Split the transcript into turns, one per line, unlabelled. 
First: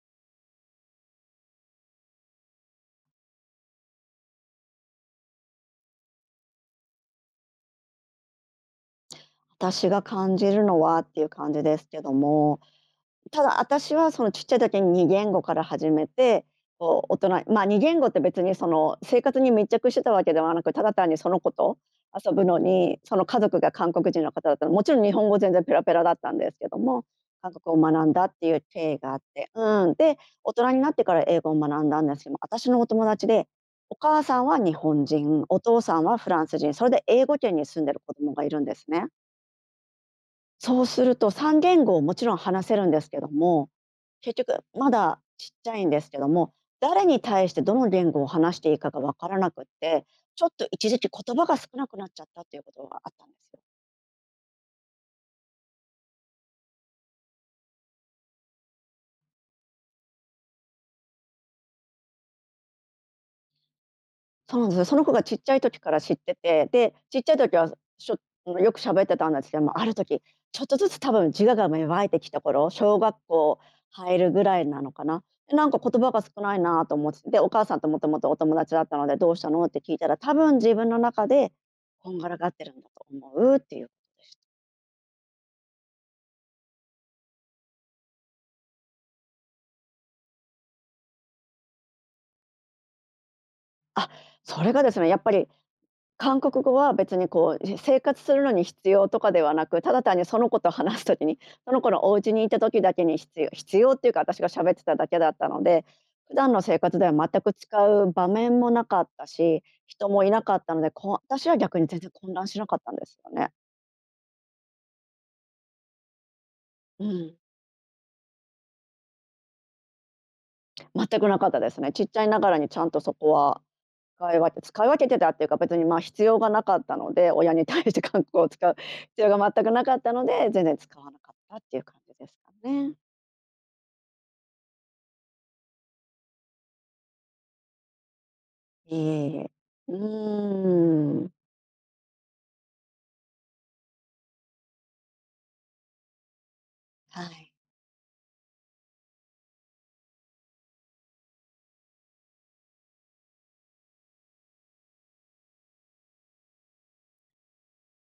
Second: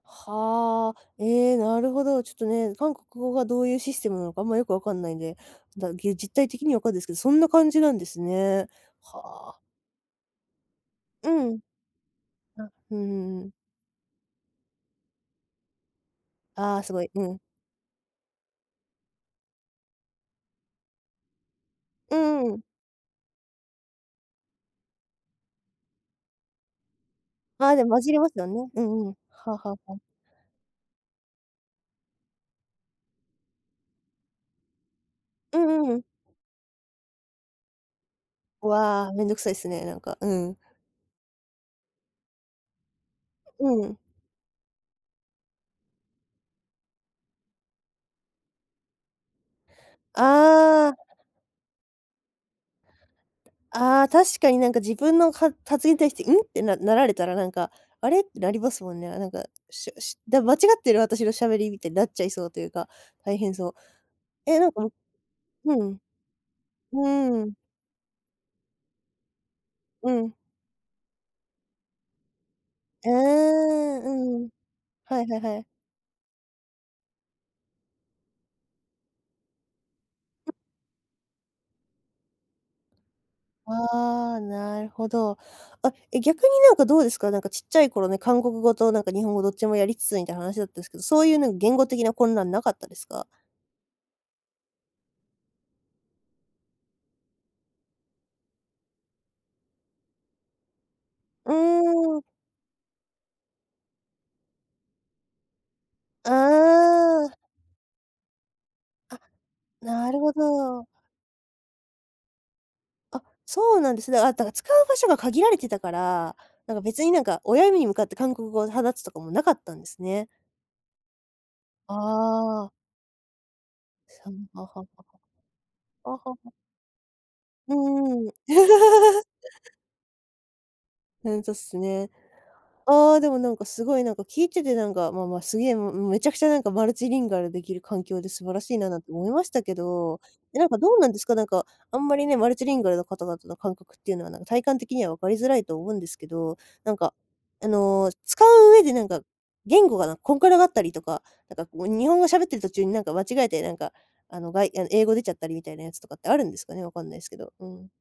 はあ、ええ、なるほど。ちょっとね、韓国語がどういうシステムなのか、あんまよく分かんないんで、だ、ぎ、実体的には分かんですけど、そんな感じなんですね。はあ。
私が感じるのはってい
う
う感
ん。
じですけども。
あ、うんうん
た
うん。
だあたしはその、ちっちゃい時に2言語から始めて、
ああ、すご
こ
い、
う大
うん。
人ま、2言語って別にその生活に密着してたわけではなく、ただ単にその子と
う
遊ぶ
んう
の
ん。
に、その家族が韓国人の方だったらもちろん日本語全然ペラペラだったんですけども、韓
ああ、
国
で
語
も
を
混
学
じ
ん
り
だ
ま
っ
す
て
よ
いう
ね、う
経緯
んう
が
ん、
あって。
はあはあは
うん。
あ。
で、大人になってから英語を学んだんですけど、私のお友達で、お母さんは日本人、
う
お
ん
父
うんう
さ
ん。
んはフランス人、それで英語圏に住んでる子供がいるんです
わ
ね。
あ、面倒くさいっすね、なんか、うん。
そうすると、3言語をもちろん話せるんですけど
[unintelligible]
も、
うん。
結局まだちっちゃいんですけども、誰に対してどの言語を話していいかが分からなくって、ちょっと
あ
一時
あ。
期言葉が少なくなっちゃったっていうことがあったんですよ。
ああ、確かになんか自分のは発言に対して、「うん？」てななられたらなんか、「あれ？」ってなりますもんね。なんか、しゃしだ、「間違ってる？私の喋り」みたいになっちゃいそうというか、大変そう。え
そ
え、
うな
な
ん
ん
です
か
よ。その子がちっちゃい
うん、
時から知ってて、で、
う
ちっちゃい
ん。うーん。
時はしょんあよく喋ってたんですけども、ある
う
時
ん。
ちょっとずつ多分自我が芽生えてきた頃、小
ああ、
学校
う
入るぐ
ん。
らいなのか
は
な。
いはいはい。
なんか言葉が少ないなと思って、で、お母さんともともとお友達だったので、「どうしたの」って聞いたら、「多
[unintelligible]
分自分の中でこんがらがってるんだと思う」っていうことでし
あ
た。
あ、なるほど。あ、え、逆になんかどうですか、なんかちっちゃい頃ね、韓国語となんか日本語どっちもやりつつみたいな話だったすけど、そういうなんか言語的な混乱無かったですか？
あ、それがですね、やっぱり韓国語は別にこう、じ生活するのに必要とかではなく、ただ単にその子と話す時に
う
その子のお
ーん。
家にいた時だけにひつよ必要っていうか私が喋ってただけだったので、
あ
普段の生活では
あ。
全く使う場面もなかっ
あ、
たし、人
なる
もい
ほ
なかったの
ど。
で、こ、私は逆に全然混乱しなかったんです
あ、
よね。
そうなんですね。あ、だから使う場所が限られてたから、なんか別
う
になん
ん。
か、親に向かって韓国語を話すとかもなかったんですね。
全くなかったですね。ちっちゃいながら
あ
に
あ。
ちゃんとそこは、
さ
使い
ん
分
あ
け
はは
使
は。
い分けてたっていうか、別にまあ、
あは
必要が
は。
なかったので、親に
う
対して韓国
ーん。
語を使う必 要が全くなかったので、全然使わなか
ふ
っ
んとっ
たって
す
いう感
ね。
じですかね。
ああ、でもなんか、凄いなんか、聞いててなんか、まあまあ、すげえもうもうめちゃくちゃなんか、マルチリンガル出来る環境で素晴らしいな、
え
なんて思いまし
え、
たけ
う
ど。え、なんかどうなんで
ー
す
ん。
か、なんか、あんまりね、マルチリンガルの方々の感覚っていうのはなんか体感的には分かりづらいと思うんですけど、なんか、
はい。
あの、使う上でなんか、言語がなんかこんくらがったりとか、なんかこう日本語喋ってる途中になんか、間違えてなんか、あの、がいあの英語出ちゃったりみたいなやつとかってあるんですかね、分かんないすけど。うん。